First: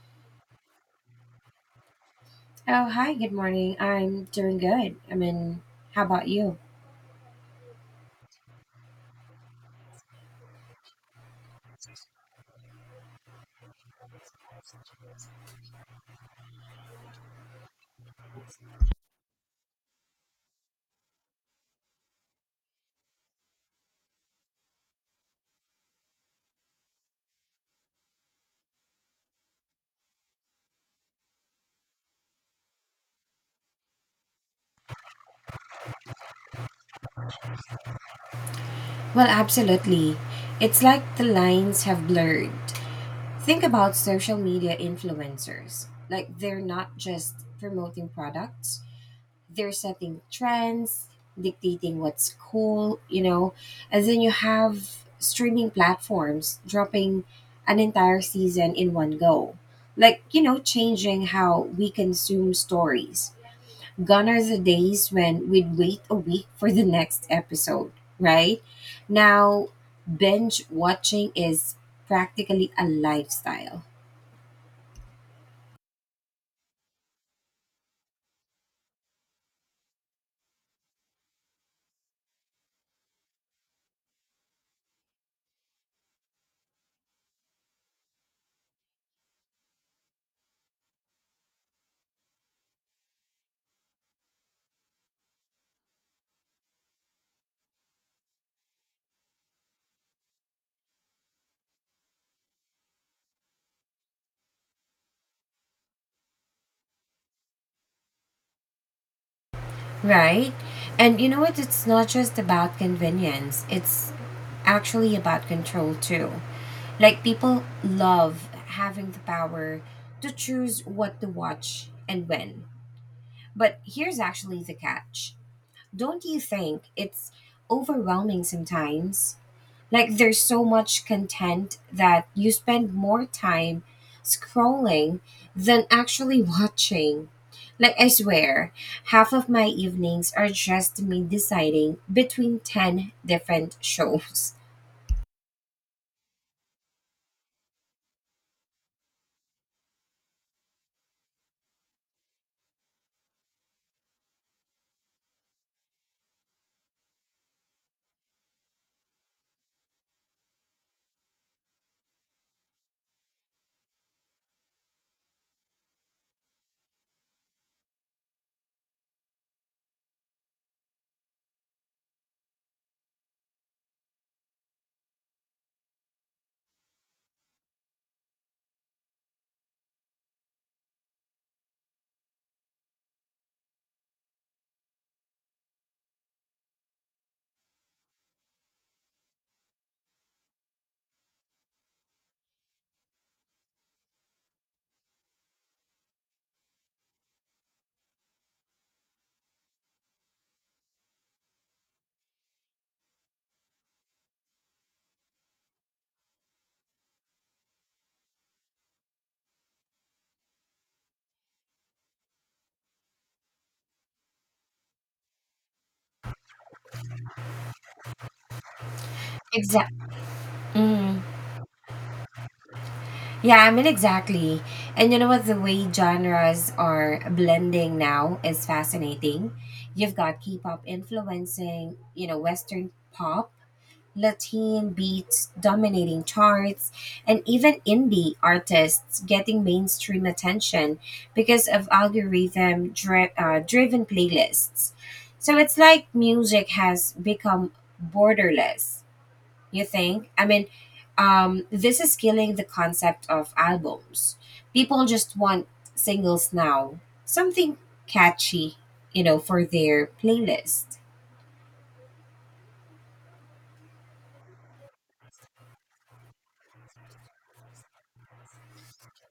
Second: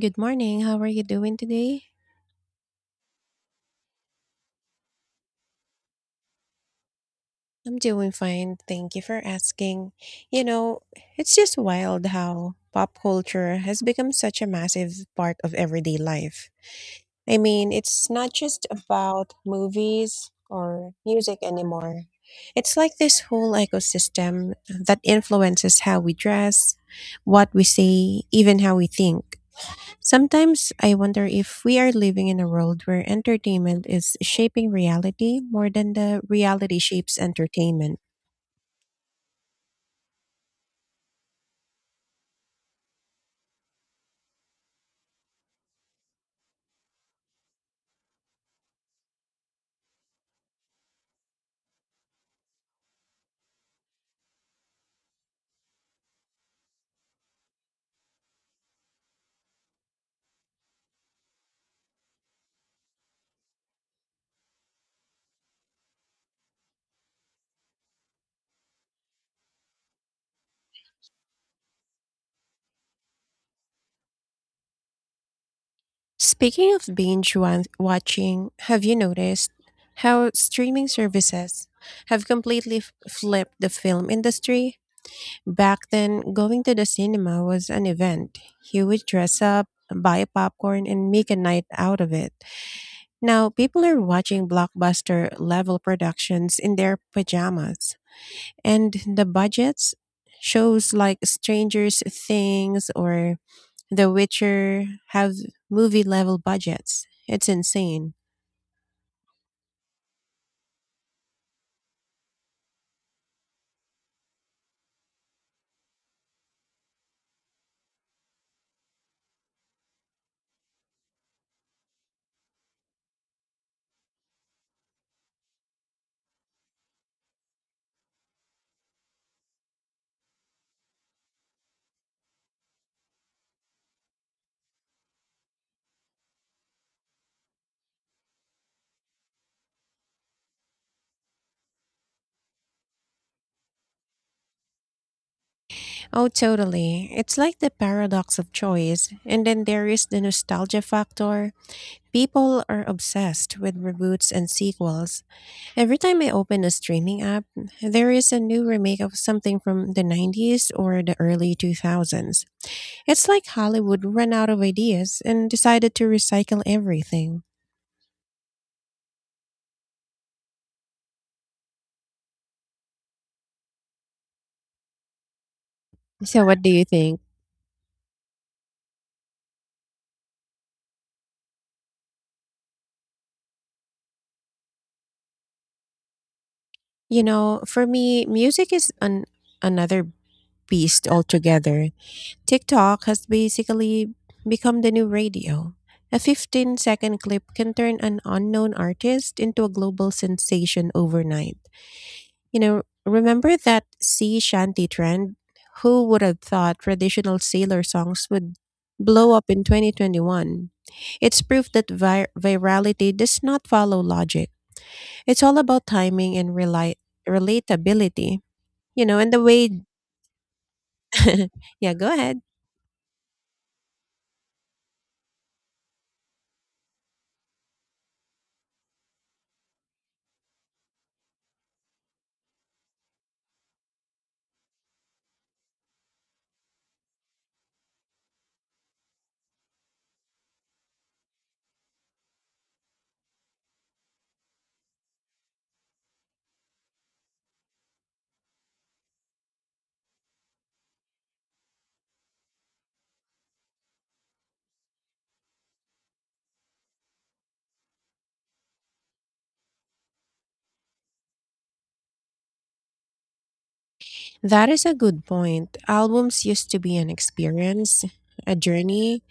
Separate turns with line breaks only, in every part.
Good morning. How are you doing today?
Oh, hi, good morning. I'm doing good. I mean, how about you?
I'm doing fine. Thank you for asking. You know, it's just wild how pop culture has become such a massive part of everyday life. I mean, it's not just about movies or music anymore. It's like this whole ecosystem that influences how we dress, what we say, even how we think. Sometimes I wonder if we are living in a world where entertainment is shaping reality more than the reality shapes entertainment.
Well, absolutely. It's like the lines have blurred. Think about social media influencers. Like, they're not just promoting products, they're setting trends, dictating what's cool, And then you have streaming platforms dropping an entire season in one go. Like, changing how we consume stories. Gone are the days when we'd wait a week for the next episode, right? Now, binge watching is practically a lifestyle,
Speaking of watching, have you noticed how streaming services have completely flipped the film industry? Back then, going to the cinema was an event. You would dress up, buy popcorn, and make a night out of it. Now, people are watching blockbuster level productions in their pajamas. And the budgets, shows like Strangers Things or The Witcher have movie level budgets. It's insane.
right? And you know what? It's not just about convenience, it's actually about control too. Like, people love having the power to choose what to watch and when. But here's actually the catch, don't you think it's overwhelming sometimes? Like there's so much content that you spend more time scrolling than actually watching. Like I swear, half of my evenings are just me deciding between 10 different shows.
Oh, totally. It's like the paradox of choice. And then there is the nostalgia factor. People are obsessed with reboots and sequels. Every time I open a streaming app, there is a new remake of something from the 90s or the early 2000s. It's like Hollywood ran out of ideas and decided to recycle everything. So what do you think? You know, for me, music is an another beast altogether. TikTok has basically become the new radio. A 15-second clip can turn an unknown artist into a global sensation overnight. You know, remember that sea shanty trend? Who would have thought traditional sailor songs would blow up in 2021? It's proof that virality does not follow logic. It's all about timing and relatability. You know, and the way,
Exactly. Mm.
yeah, go ahead.
Yeah, I mean, exactly. And you know what? The way genres are blending now is fascinating. You've got K pop influencing, Western pop, Latin beats dominating charts, and even indie artists getting mainstream attention because of driven playlists. So it's like music has become borderless, you think? I mean, this is killing the concept of albums. People just want singles now, something catchy, for their playlist.
That is a good point. Albums used to be an experience, a journey.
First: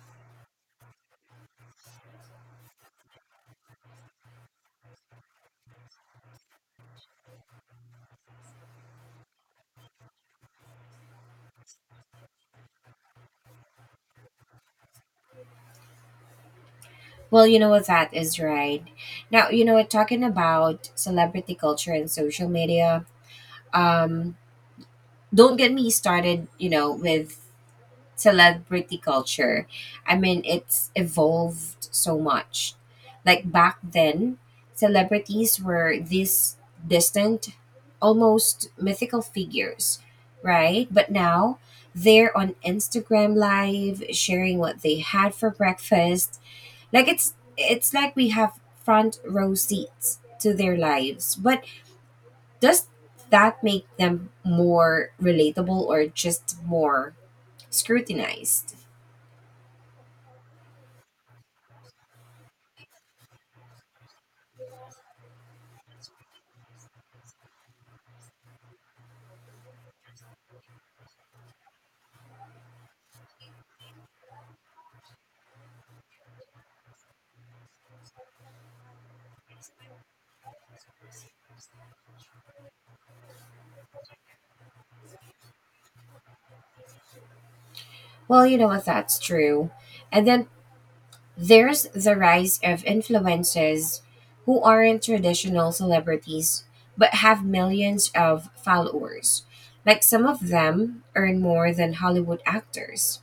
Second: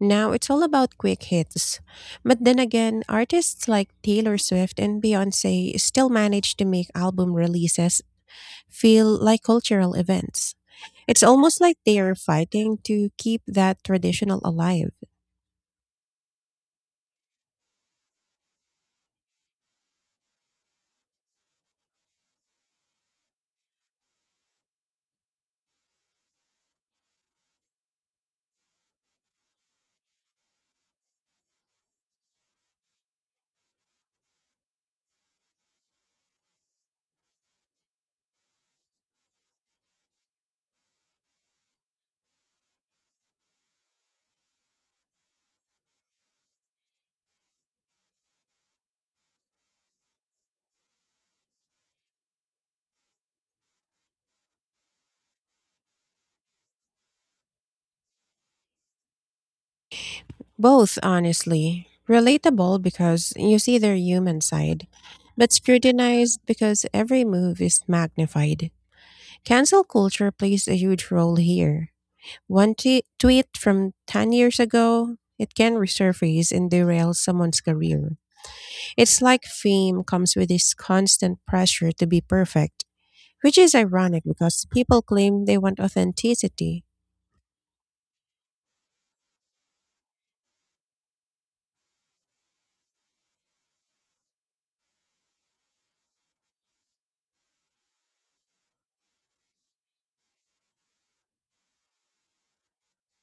Now it's all about quick hits. But then again, artists like Taylor Swift and Beyonce still manage to make album releases feel like cultural events. It's almost like they are fighting to keep that traditional alive.
Well, you know what, that is right. Now, you know what, talking about celebrity culture and social media. Um, don't get me started, with celebrity culture. I mean, it's evolved so much. Like back then, celebrities were these distant, almost mythical figures, right? But now they're on Instagram live sharing what they had for breakfast like it's like we have front row seats to their lives. But does that make them more relatable or just more scrutinized?
Both, honestly, relatable because you see their human side, but scrutinized because every move is magnified. Cancel culture plays a huge role here. One tweet from 10 years ago, it can resurface and derail someone's career. It's like fame comes with this constant pressure to be perfect, which is ironic because people claim they want authenticity.
Well, you know what, that's true. And then there's the rise of influencers who aren't traditional celebrities but have millions of followers. Like some of them earn more than Hollywood actors.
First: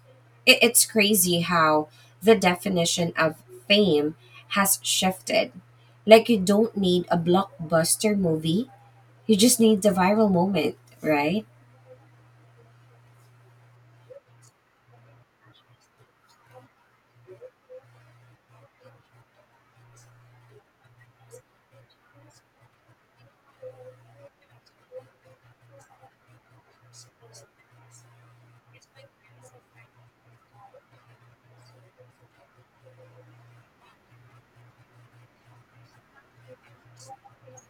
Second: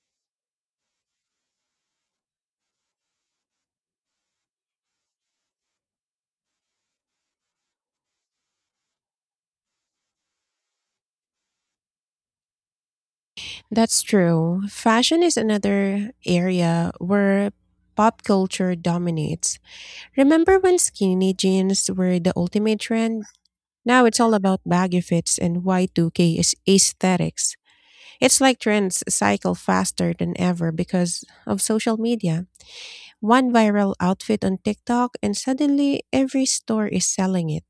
It's crazy how the definition of fame has shifted. Like, you don't need a blockbuster movie, you just need the viral moment, right?
That's true. Fashion is another area where pop culture dominates. Remember when skinny jeans were the ultimate trend? Now it's all about baggy fits and Y2K is aesthetics. It's like trends cycle faster than ever because of social media. One viral outfit on TikTok, and suddenly every store is selling it.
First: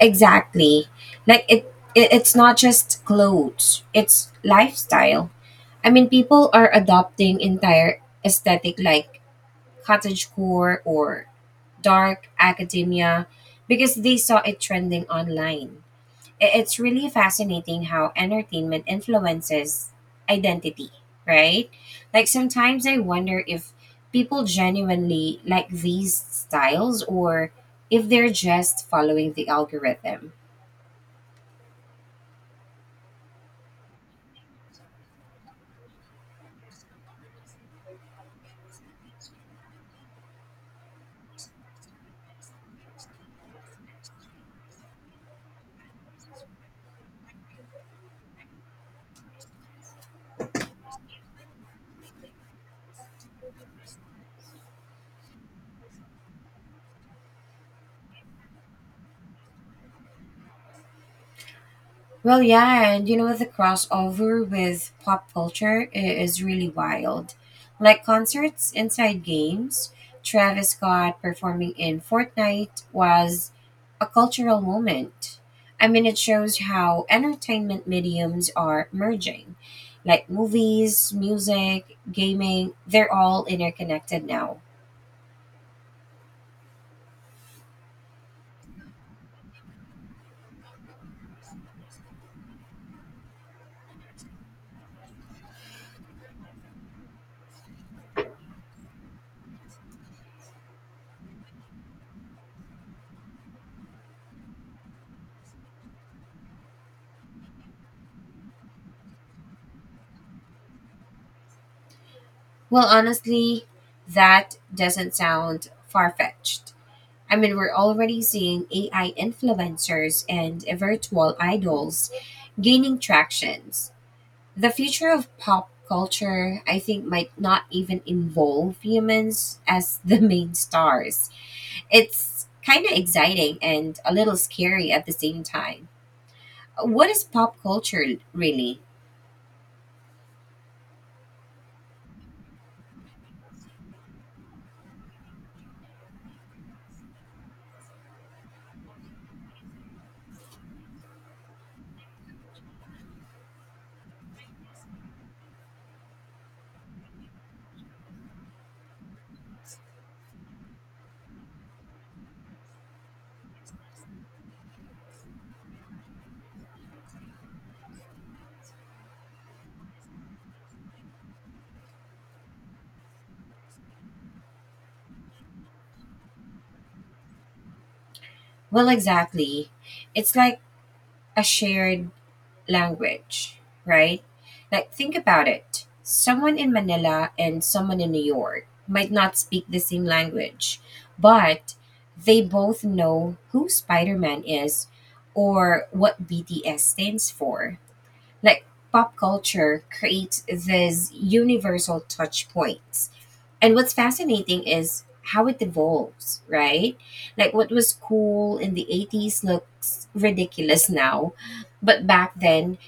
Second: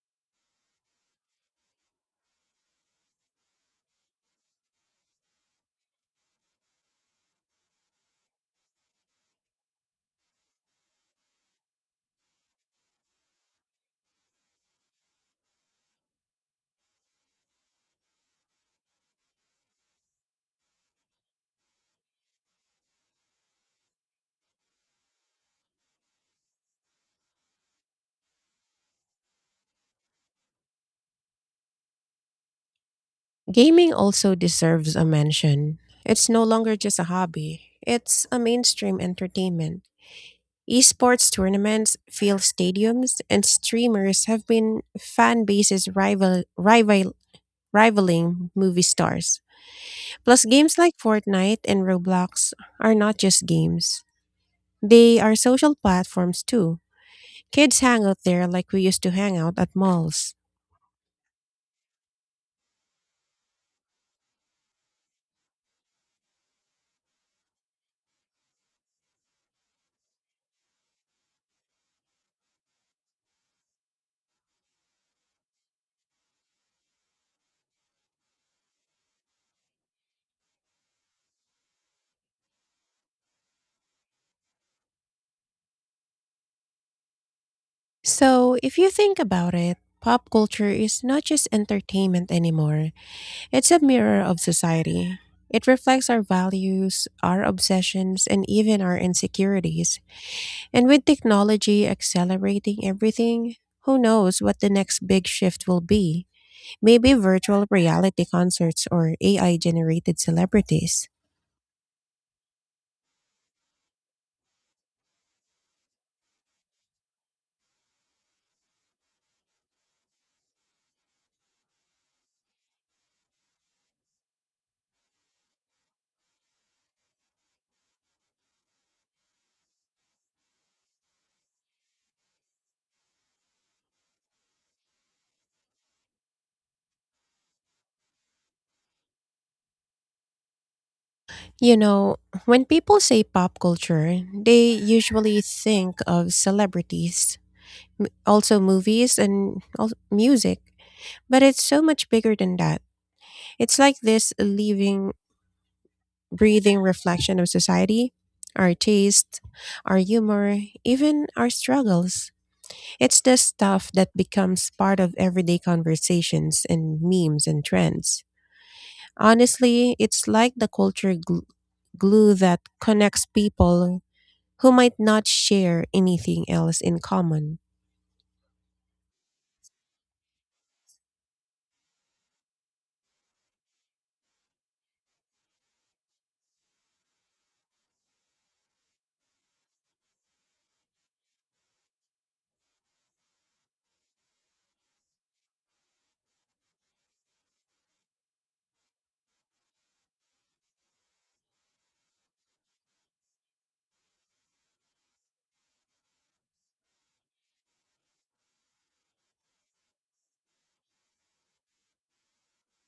Exactly. Like, it's not just clothes, it's lifestyle. I mean, people are adopting entire aesthetic like cottagecore or dark academia because they saw it trending online. It's really fascinating how entertainment influences identity, right? Like sometimes I wonder if people genuinely like these styles or if they're just following the algorithm.
Gaming also deserves a mention. It's no longer just a hobby, it's a mainstream entertainment. Esports tournaments fill stadiums, and streamers have been fan bases rivaling movie stars. Plus, games like Fortnite and Roblox are not just games, they are social platforms too. Kids hang out there like we used to hang out at malls.
Well, yeah, and you know, the crossover with is really wild. Like concerts inside games, Travis Scott performing in Fortnite was a cultural moment. I mean, it shows how entertainment mediums are merging. Like movies, music, gaming, they're all interconnected now.
So, if you think about it, pop culture is not just entertainment anymore, it's a mirror of society. It reflects our values, our obsessions, and even our insecurities. And with technology accelerating everything, who knows what the next big shift will be? Maybe virtual reality concerts or AI generated celebrities.
Well, honestly, that doesn't sound far fetched. I mean, we're already seeing AI influencers and virtual idols gaining tractions. The future of pop culture, I think, might not even involve humans as the main stars. It's kind of exciting and a little scary at the same time. What is pop culture really?
You know, when people say pop culture, they usually think of celebrities, also movies and music. But it's so much bigger than that. It's like this living, breathing reflection of society, our taste, our humor, even our struggles. It's the stuff that becomes part of everyday conversations and memes and trends. Honestly, it's like the culture glue that connects people who might not share anything else in common.
Well, exactly. It's like a shared language, right? Like, think about it. Someone in Manila and someone in New York might not speak the same language, but they both know who Spider Man is or what BTS stands for. Like, pop culture creates these universal touch points. And what's fascinating is how it evolves, right? Like, what was cool in the 80s looks ridiculous now, but back then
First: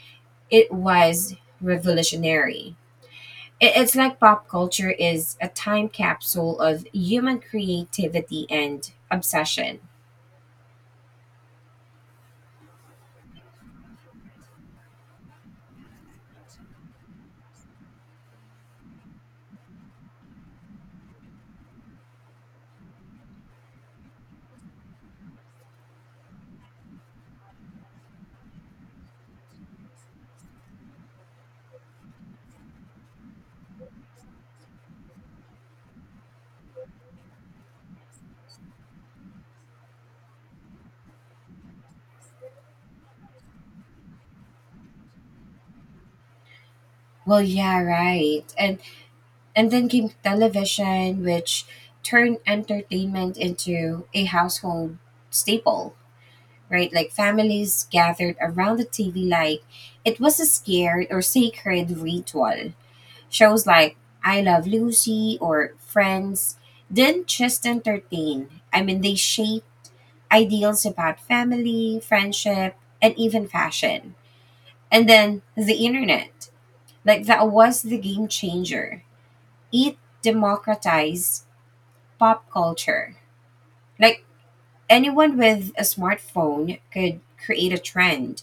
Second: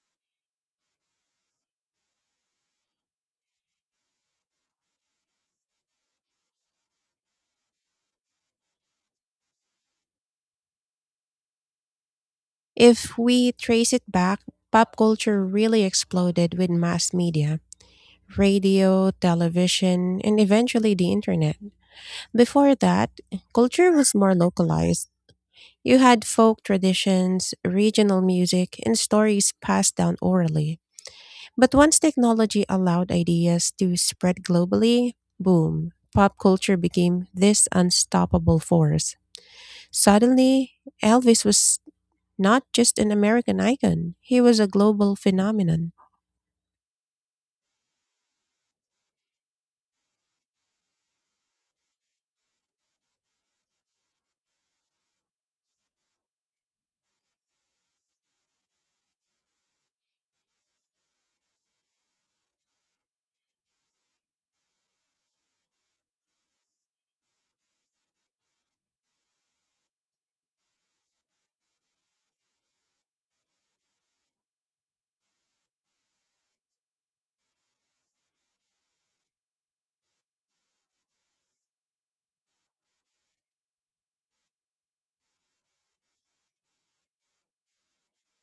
it was revolutionary. It's like pop culture is a time capsule of human creativity and obsession.
If we trace it back, pop culture really exploded with mass media radio, television, and eventually the internet. Before that, culture was more localized. You had folk traditions, regional music, and stories passed down orally. But once technology allowed ideas to spread globally, boom, pop culture became this unstoppable force. Suddenly, Elvis was not just an American icon, he was a global phenomenon.
Well, yeah, right. And then came television, which turned entertainment into a household staple, right? Like families gathered around the TV like it was a scared or sacred ritual. Shows like I Love Lucy or Friends didn't just entertain. I mean, they shape ideals about family, friendship, and even fashion. And then the internet, like that was the game changer. It democratized pop culture. Like anyone with a smartphone could create a trend.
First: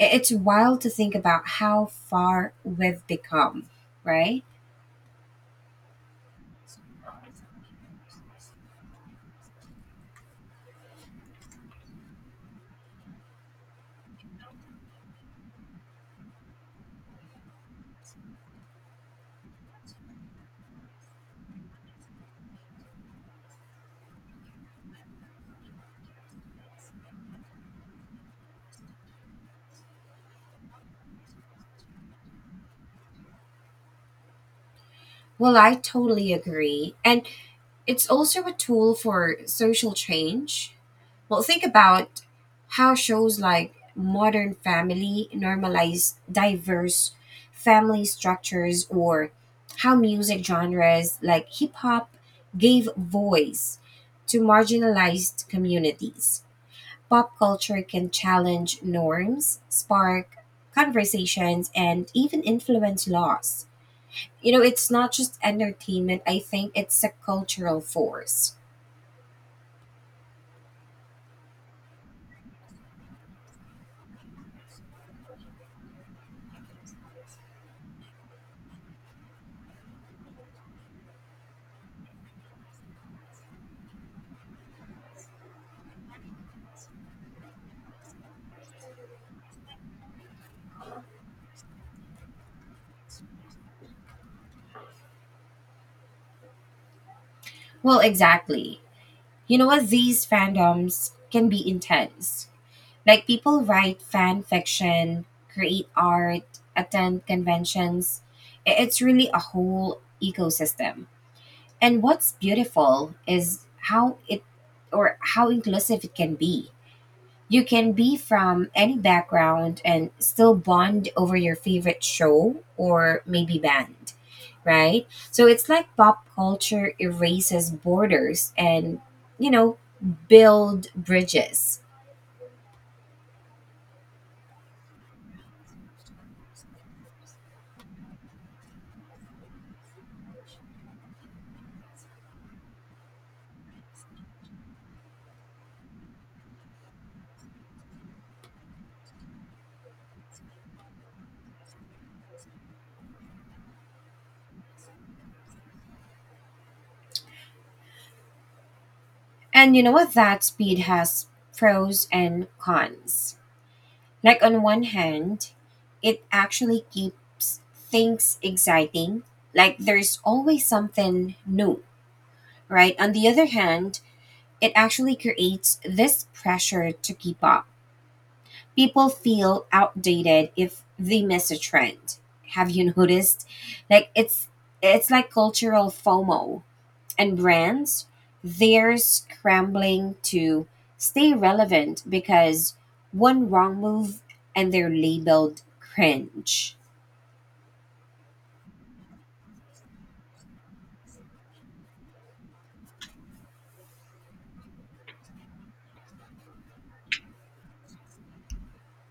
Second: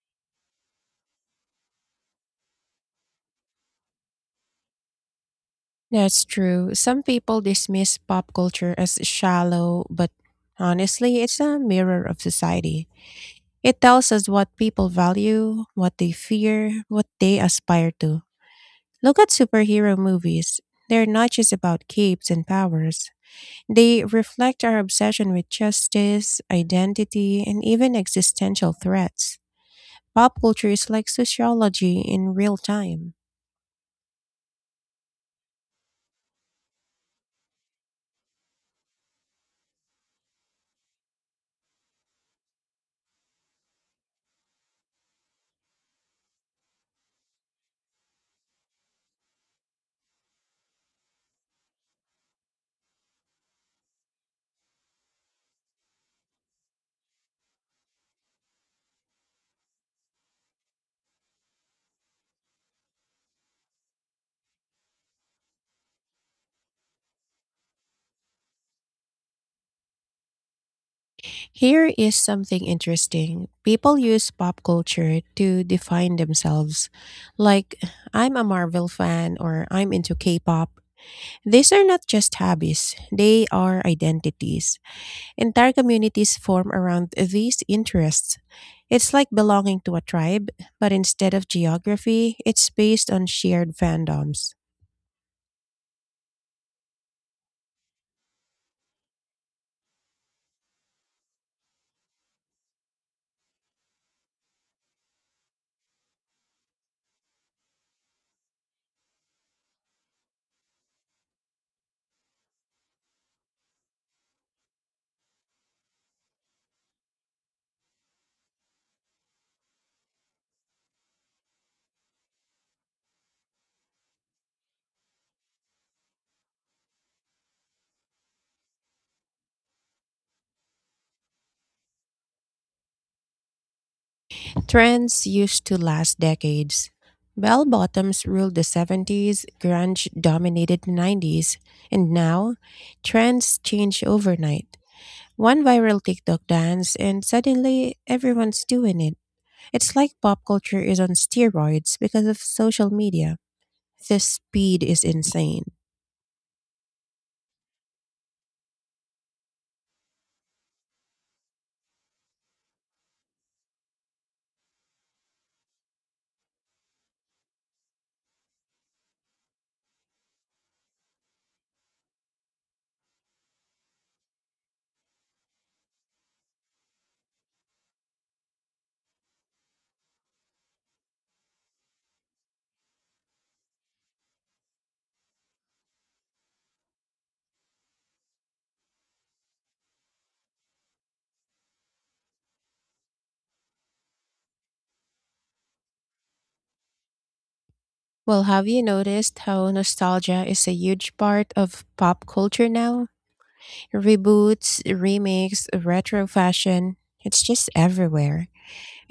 It's wild to think about how far we've become, right?
That's true. Some people dismiss pop culture as shallow, but honestly, it's a mirror of society. It tells us what people value, what they fear, what they aspire to. Look at superhero movies. They're not just about capes and powers. They reflect our obsession with justice, identity, and even existential threats. Pop culture is like sociology in real time.
Well, I totally agree. And it's also a tool for social change. Well, think about how shows like Modern Family normalize diverse family structures or how music genres like hip hop gave voice to marginalized communities. Pop culture can challenge norms, spark conversations, and even influence laws. You know, it's not just entertainment, I think it's a cultural force.
Here is something interesting. People use pop culture to define themselves. Like, I'm a Marvel fan or I'm into K pop. These are not just hobbies, they are identities. Entire communities form around these interests. It's like belonging to a tribe, but instead of geography, it's based on shared fandoms.
Well, exactly. You know what? These fandoms can be intense. Like people write fan fiction, create art, attend conventions. It's really a whole ecosystem. And what's beautiful is how it how inclusive it can be. You can be from any background and still bond over your favorite show or maybe band, right? So it's like pop culture erases borders and, you know, build bridges.
Trends used to last decades. Bell bottoms ruled the 70s, grunge dominated the 90s, and now trends change overnight. One viral TikTok dance, and suddenly everyone's doing it. It's like pop culture is on steroids because of social media. The speed is insane.
And you know what? That speed has pros and cons. Like, on one hand, it actually keeps things exciting. Like, there's always something new, right? On the other hand, it actually creates this pressure to keep up. People feel outdated if they miss a trend. Have you noticed? Like it's like cultural FOMO and brands they're scrambling to stay relevant because one wrong move and they're labeled cringe.
Well, have you noticed how nostalgia is a huge part of pop culture now? Reboots, remakes, retro fashion, it's just everywhere.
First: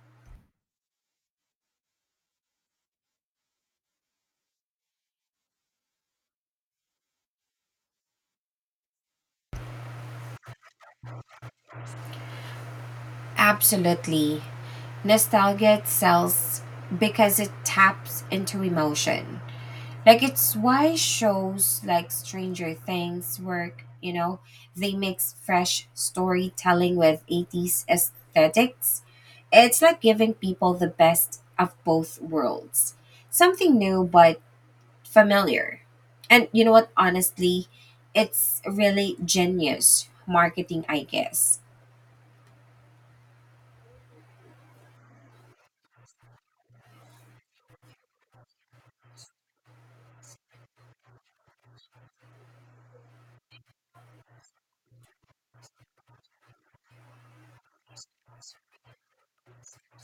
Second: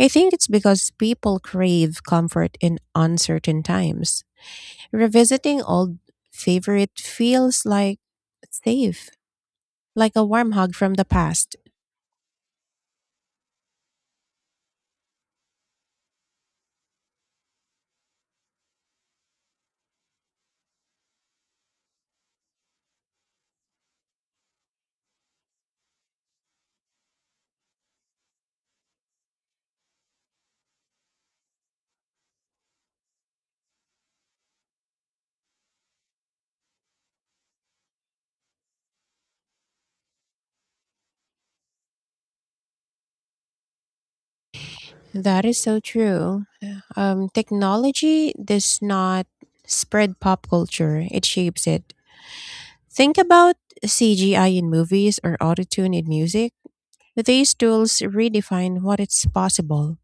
I think it's because people crave comfort in uncertain times. Revisiting old favorite feels like safe, like a warm hug from the past.
Absolutely. Nostalgia sells because it taps into emotion. Like it's why shows like Stranger Things work, you know, they mix fresh storytelling with 80s aesthetics. It's like giving people the best of both worlds. Something new but familiar. And you know what, honestly, it's really genius marketing, I guess.
That is so true. Technology does not spread pop culture, it shapes it. Think about CGI in movies or autotune in music. These tools redefine what is possible.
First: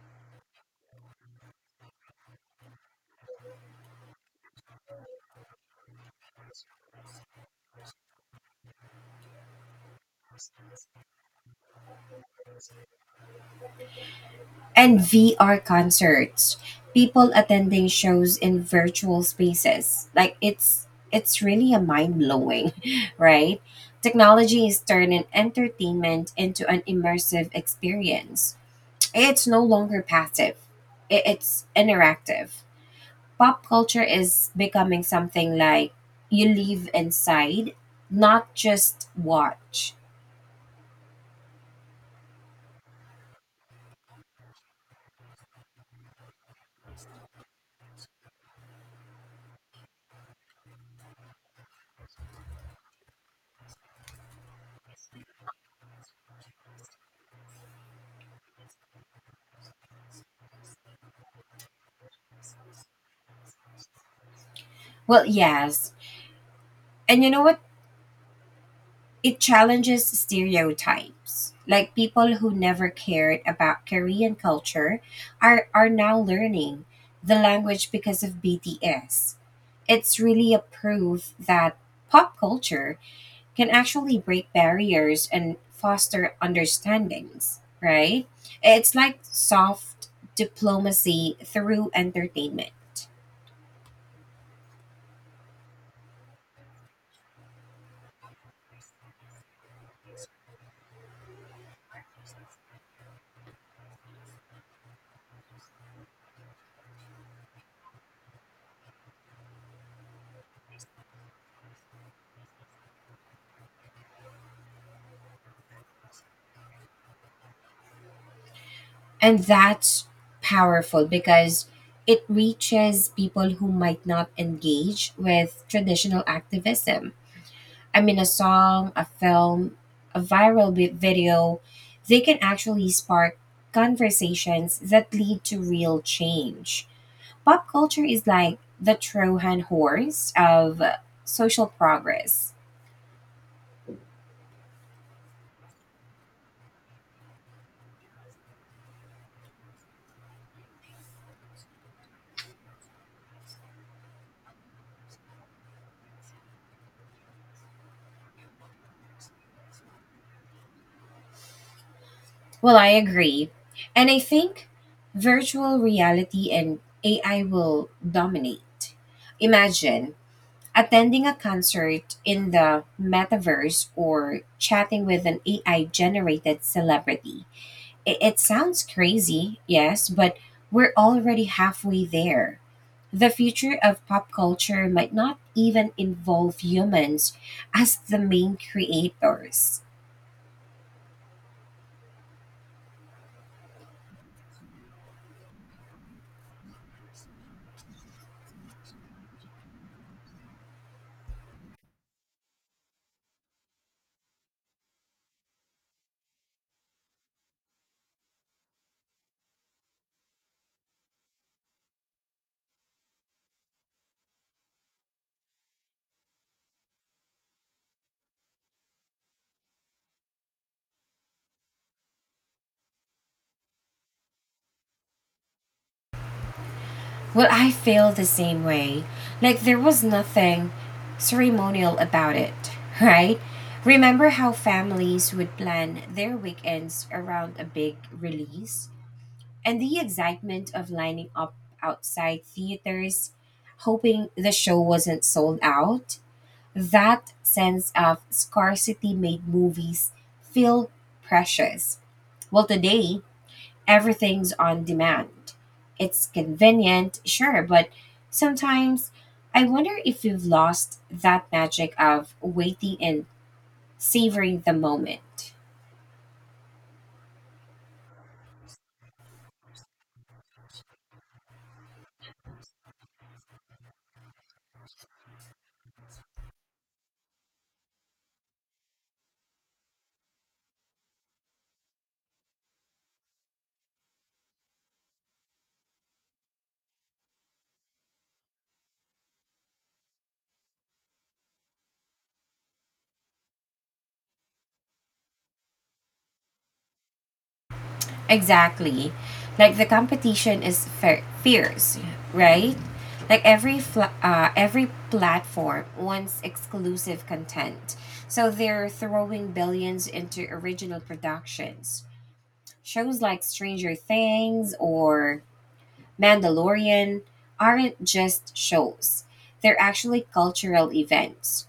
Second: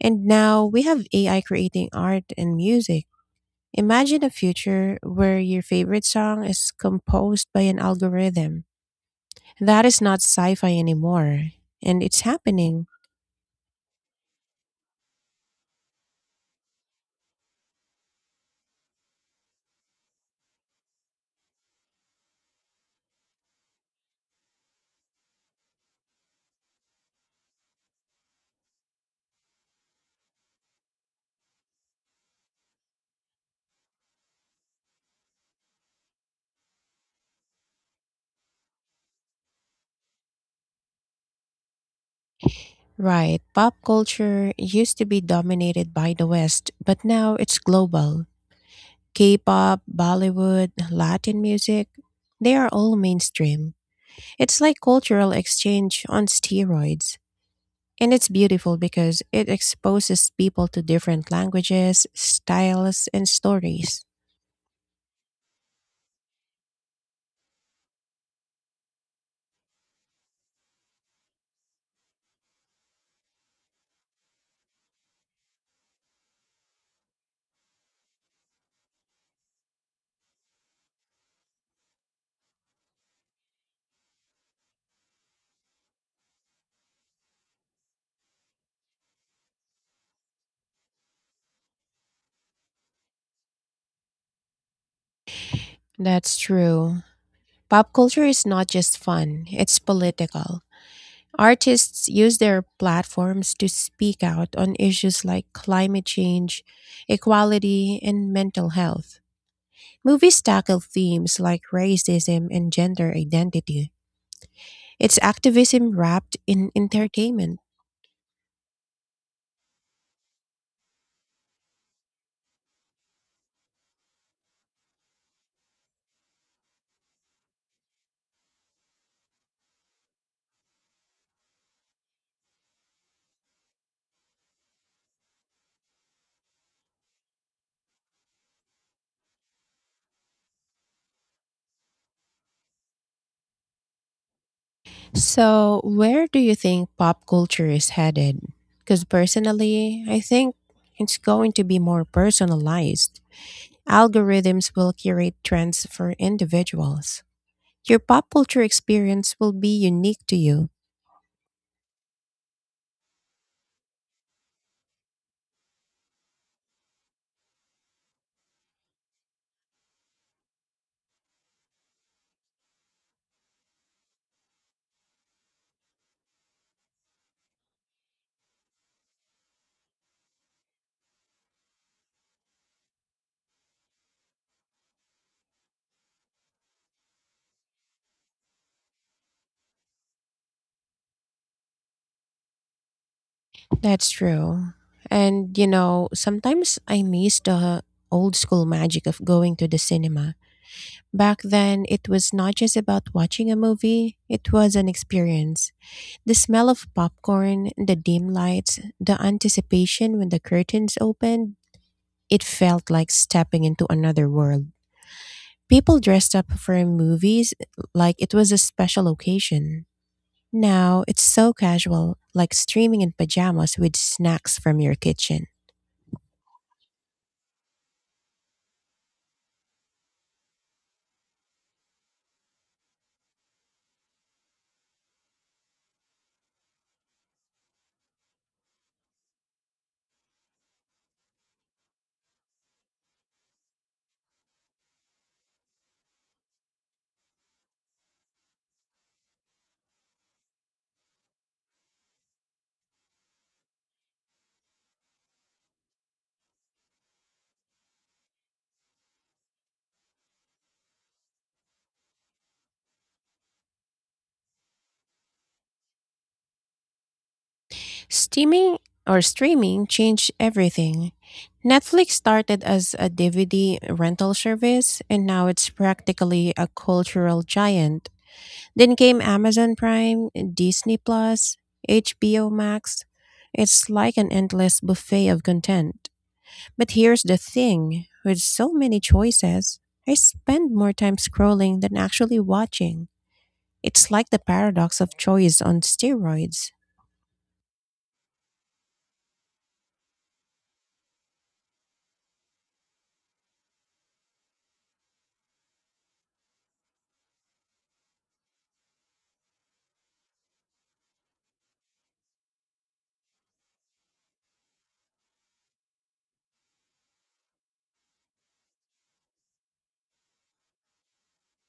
And now we have AI creating art and music. Imagine a future where your favorite song is composed by an algorithm. That is not sci fi anymore, and it's happening.
And VR concerts. People attending shows in virtual spaces. Like it's really a mind blowing, right? Technology is turning entertainment into an immersive experience. It's no longer passive. It's interactive. Pop culture is becoming something like you live inside, not just watch.
Right, pop culture used to be dominated by the West, but now it's global. K pop, Bollywood, Latin music, they are all mainstream. It's like cultural exchange on steroids. And it's beautiful because it exposes people to different languages, styles, and stories.
Well, yes. And you know what? It challenges stereotypes. Like people who never cared about Korean culture are now learning the language because of BTS. It's really a proof that pop culture can actually break barriers and foster understandings, right? It's like soft diplomacy through entertainment.
That's true. Pop culture is not just fun, it's political. Artists use their platforms to speak out on issues like climate change, equality, and mental health. Movies tackle themes like racism and gender identity. It's activism wrapped in entertainment.
And that's powerful because it reaches people who might not engage with traditional activism. I mean, a song, a film, a video, they can actually spark conversations that lead to real change. Pop culture is like the Trojan horse of social progress.
So, where do you think pop culture is headed? Because personally, I think it's going to be more personalized. Algorithms will curate trends for individuals. Your pop culture experience will be unique to you.
Well, I agree. And I think virtual reality and AI will dominate. Imagine attending a concert in the metaverse or chatting with an AI generated celebrity. It sounds crazy, yes, but we're already halfway there. The future of pop culture might not even involve humans as the main creators.
That's true. And, you know, sometimes I miss the old school magic of going to the cinema. Back then, it was not just about watching a movie, it was an experience. The smell of popcorn, the dim lights, the anticipation when the curtains opened, it felt like stepping into another world. People dressed up for movies like it was a special occasion. Now it's so casual, like streaming in pajamas with snacks from your kitchen.
Well, I feel the same way. Like, there was nothing ceremonial about it, right? Remember how families would plan their weekends around a big release? And the excitement of lining up outside theaters, hoping the show wasn't sold out? That sense of scarcity made movies feel precious. Well, today, everything's on demand. It's convenient, sure, but sometimes I wonder if we've lost that magic of waiting and savoring the moment.
Steaming or Streaming changed everything. Netflix started as a DVD rental service, and now it's practically a cultural giant. Then came Amazon Prime, Disney Plus, HBO Max. It's like an endless buffet of content. But here's the thing with so many choices, I spend more time scrolling than actually watching. It's like the paradox of choice on steroids.
Exactly. Like the competition is fierce, right? Like every platform wants exclusive content, so they're throwing billions into original productions. Shows like Stranger Things or Mandalorian aren't just shows, they're actually cultural events.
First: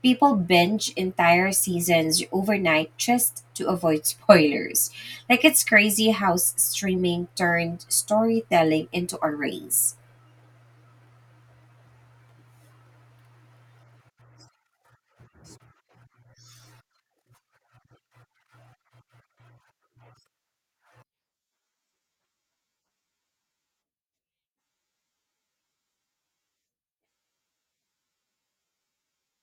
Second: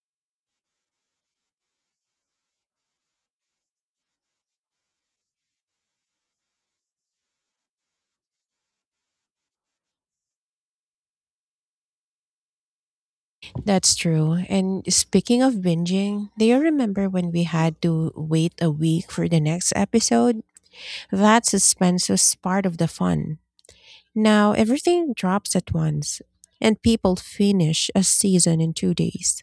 People binge entire seasons overnight just to avoid spoilers. Like, it's crazy how streaming turned storytelling into a race.
That's true. And speaking of binging, do you remember when we had to wait a week for the next episode? That suspense was part of the fun. Now everything drops at once, and people finish a season in 2 days.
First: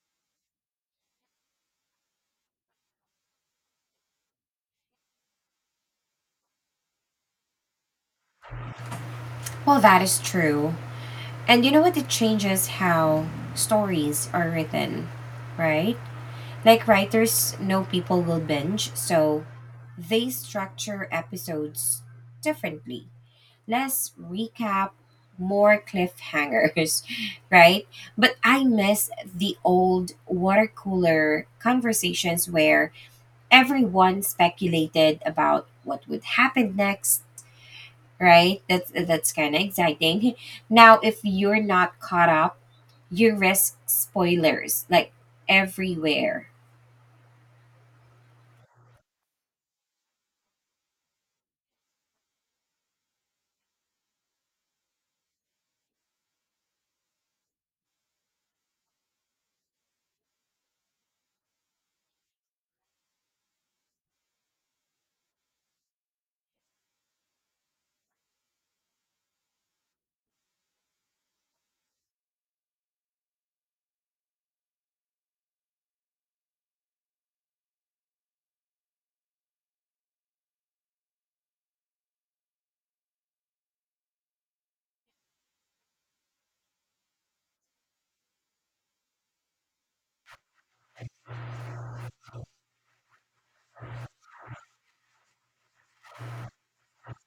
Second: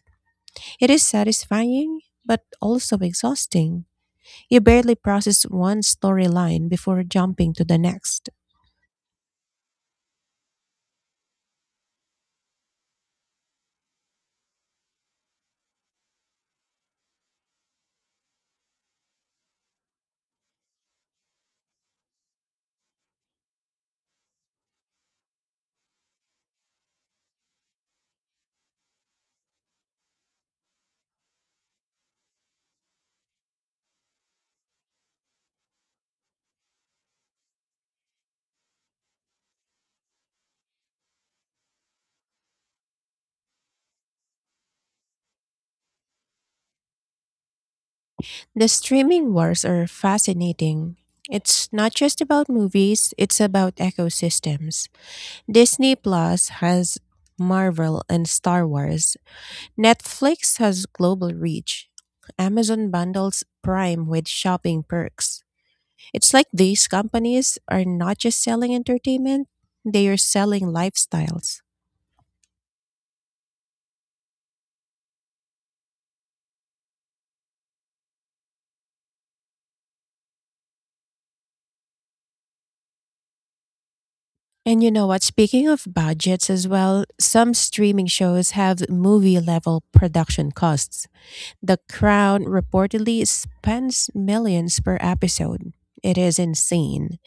It is satisfying, but also exhausting. You barely process one storyline before jumping to the next.
Well, that is true. And you know what? It changes how stories are written, right? Like, writers know people will binge, so they structure episodes differently, less recap, more cliffhangers, right? But I miss the old water cooler conversations where everyone speculated about what would happen next, right? That's kind of exciting. Now, if you're not caught up, you risk spoilers like everywhere.
The streaming wars are fascinating. It's not just about movies, it's about ecosystems. Disney Plus has Marvel and Star Wars. Netflix has global reach. Amazon bundles Prime with shopping perks. It's like these companies are not just selling entertainment, they are selling lifestyles. And you know what? Speaking of budgets as well, some streaming shows have movie level production costs. The Crown reportedly spends millions per episode. It is insane.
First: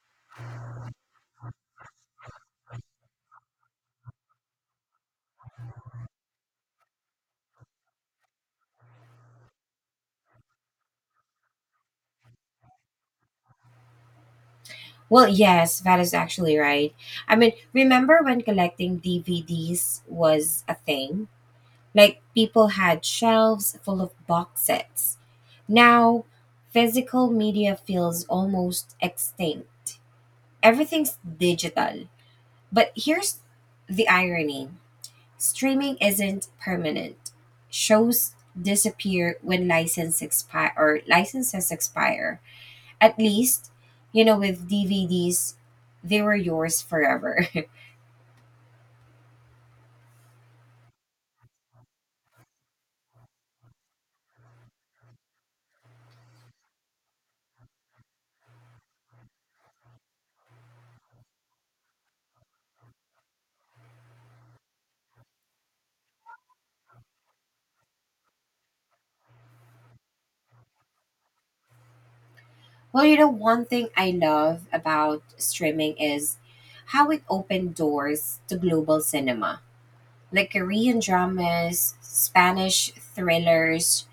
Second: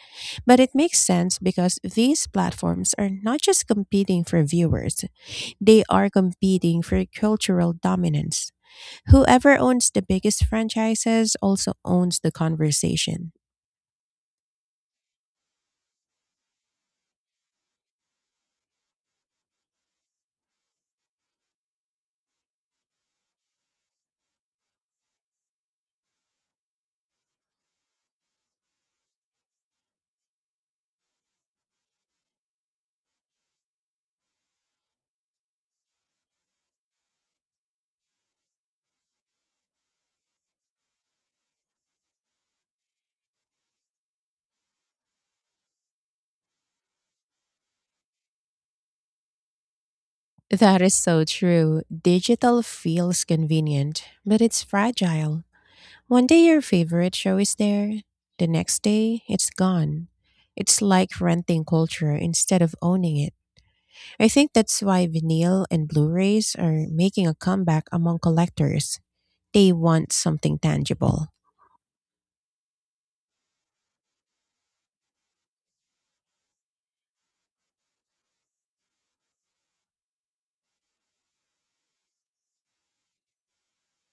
But it makes sense because these platforms are not just competing for viewers, they are competing for cultural dominance. Whoever owns the biggest franchises also owns the conversation.
Well, yes, that is actually right. I mean, remember when collecting DVDs was a thing? Like people had shelves full of box sets. Now, physical media feels almost extinct. Everything's digital. But here's the irony, streaming isn't permanent. Shows disappear when licenses expire. At least, you know, with DVDs, they were yours forever.
That is so true. Digital feels convenient, but it's fragile. One day your favorite show is there, the next day it's gone. It's like renting culture instead of owning it. I think that's why vinyl and Blu rays are making a comeback among collectors. They want something tangible.
Well, you know, one thing I love about streaming is how it opened doors to global cinema, like Korean dramas, Spanish thrillers,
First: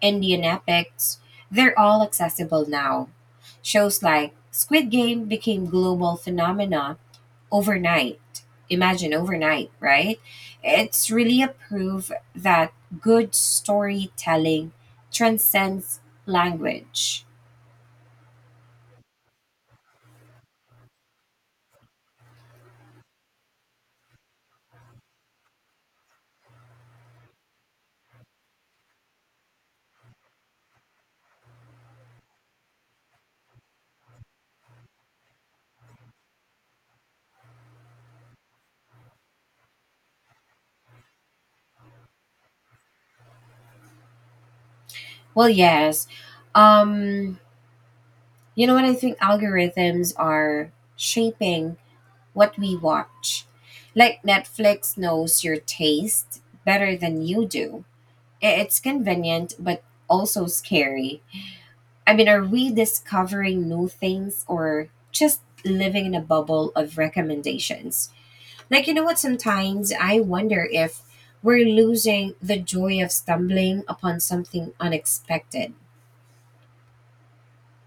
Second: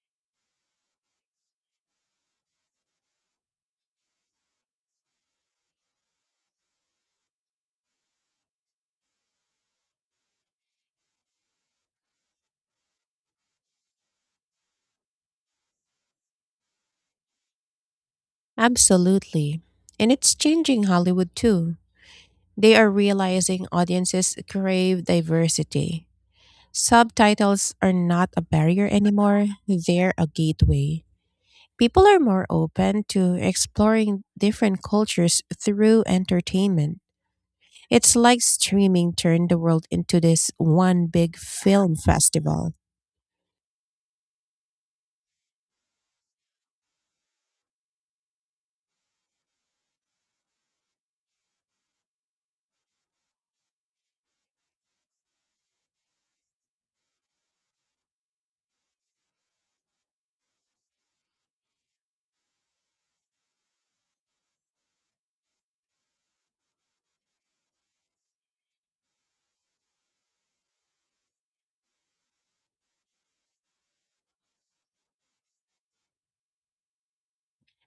Indian epics. They're all accessible now. Shows like Squid Game became global phenomena overnight. Imagine overnight, right? It's really a proof that good storytelling transcends language.
Absolutely. And it's changing Hollywood too. They are realizing audiences crave diversity. Subtitles are not a barrier anymore, they're a gateway. People are more open to exploring different cultures through entertainment. It's like streaming turned the world into this one big film festival.
Well, yes. Um, you know what? I think algorithms are shaping what we watch. Like Netflix knows your taste better than you do. It's convenient, but also scary. I mean, are we discovering new things or just living in a bubble of recommendations? Like, you know what? Sometimes I wonder if we're losing the joy of stumbling upon something unexpected.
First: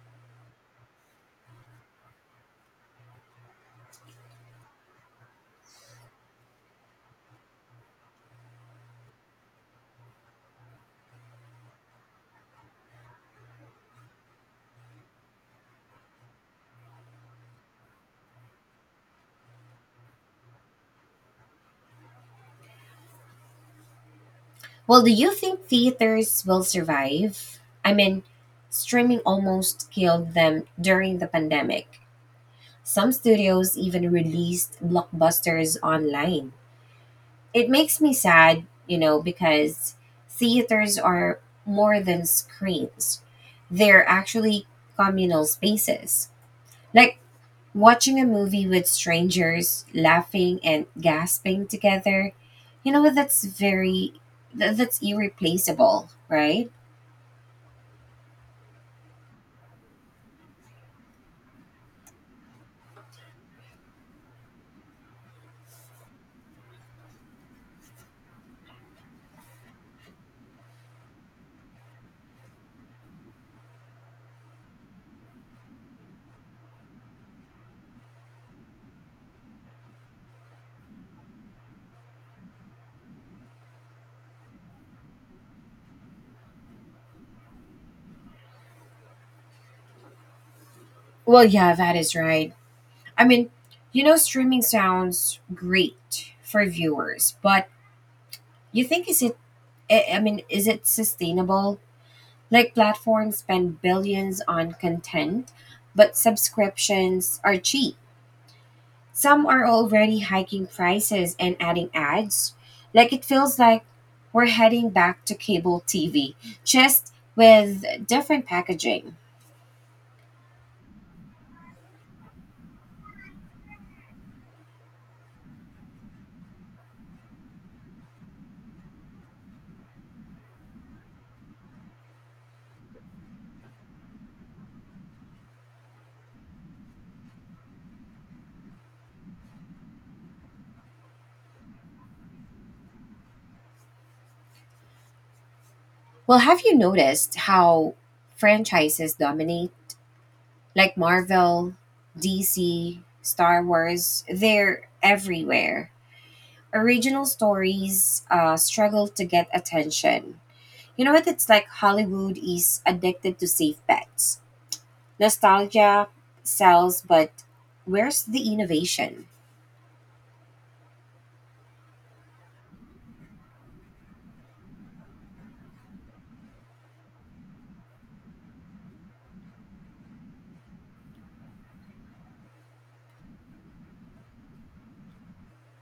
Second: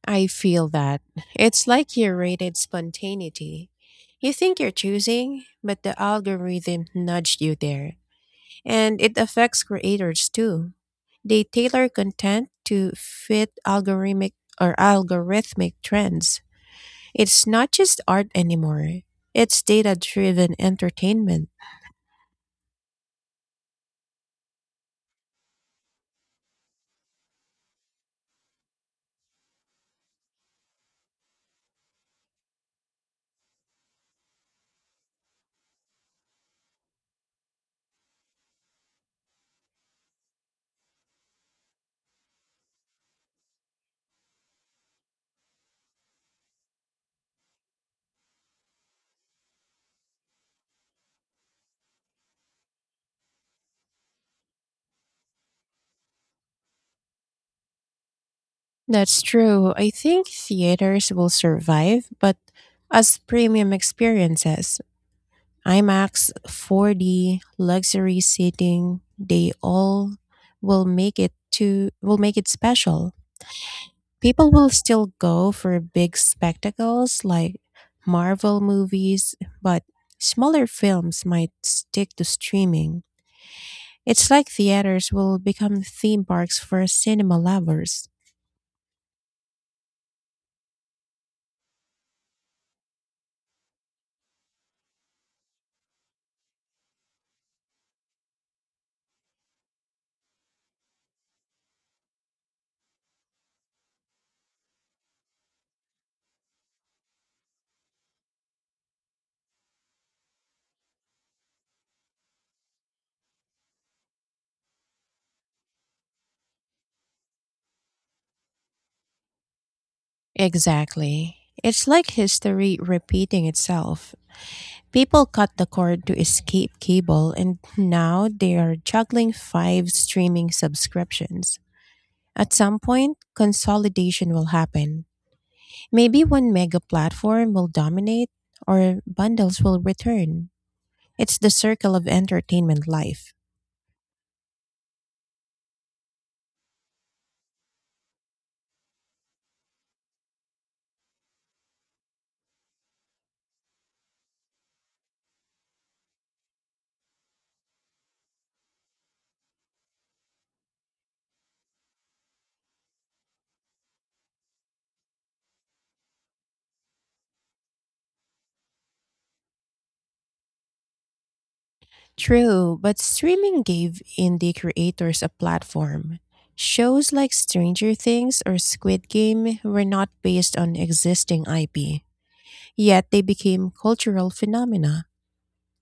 I feel that. It's like curated spontaneity. You think you're choosing, but the algorithm nudged you there. And it affects creators too. They tailor content to fit algorithmic trends. It's not just art anymore. It's data-driven entertainment.
Well, do you think theaters will survive? I mean, streaming almost killed them during the pandemic. Some studios even released blockbusters online. It makes me sad, you know, because theaters are more than screens, they're actually communal spaces. Like watching a movie with strangers laughing and gasping together, you know, that's very, that's irreplaceable, right?
That's true. I think theaters will survive, but as premium experiences. IMAX 4D luxury seating, they all will make it special. People will still go for big spectacles like Marvel movies, but smaller films might stick to streaming. It's like theaters will become theme parks for cinema lovers.
Well, yeah, that is right. I mean, you know, streaming sounds great for viewers, but you think is it? I mean, is it sustainable? Like platforms spend billions on content, but subscriptions are cheap. Some are already hiking prices and adding ads. Like it feels like we're heading back to cable TV, just with different packaging.
Exactly. It's like history repeating itself. People cut the cord to escape cable, and now they are juggling 5 streaming subscriptions. At some point, consolidation will happen. Maybe one mega platform will dominate, or bundles will return. It's the circle of entertainment life.
Well, have you noticed how franchises dominate? Like Marvel, DC, Star Wars, they're everywhere. Original stories struggle to get attention. You know what? It's like Hollywood is addicted to safe bets. Nostalgia sells, but where's the innovation?
True, but streaming gave indie creators a platform. Shows like Stranger Things or Squid Game were not based on existing IP, yet they became cultural phenomena.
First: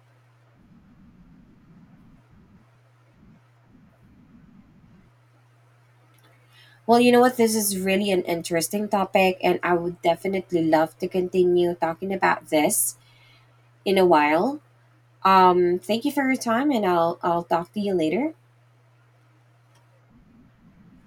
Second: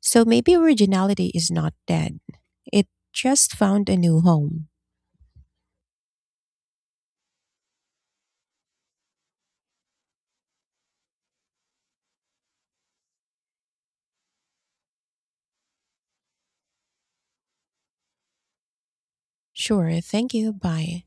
So maybe originality is not dead. It just found a new home.
Well, you know what? This is really an interesting topic, and I would definitely love to continue talking about this in a while. Thank you for your time, and I'll talk to you later.
Sure, thank you, bye.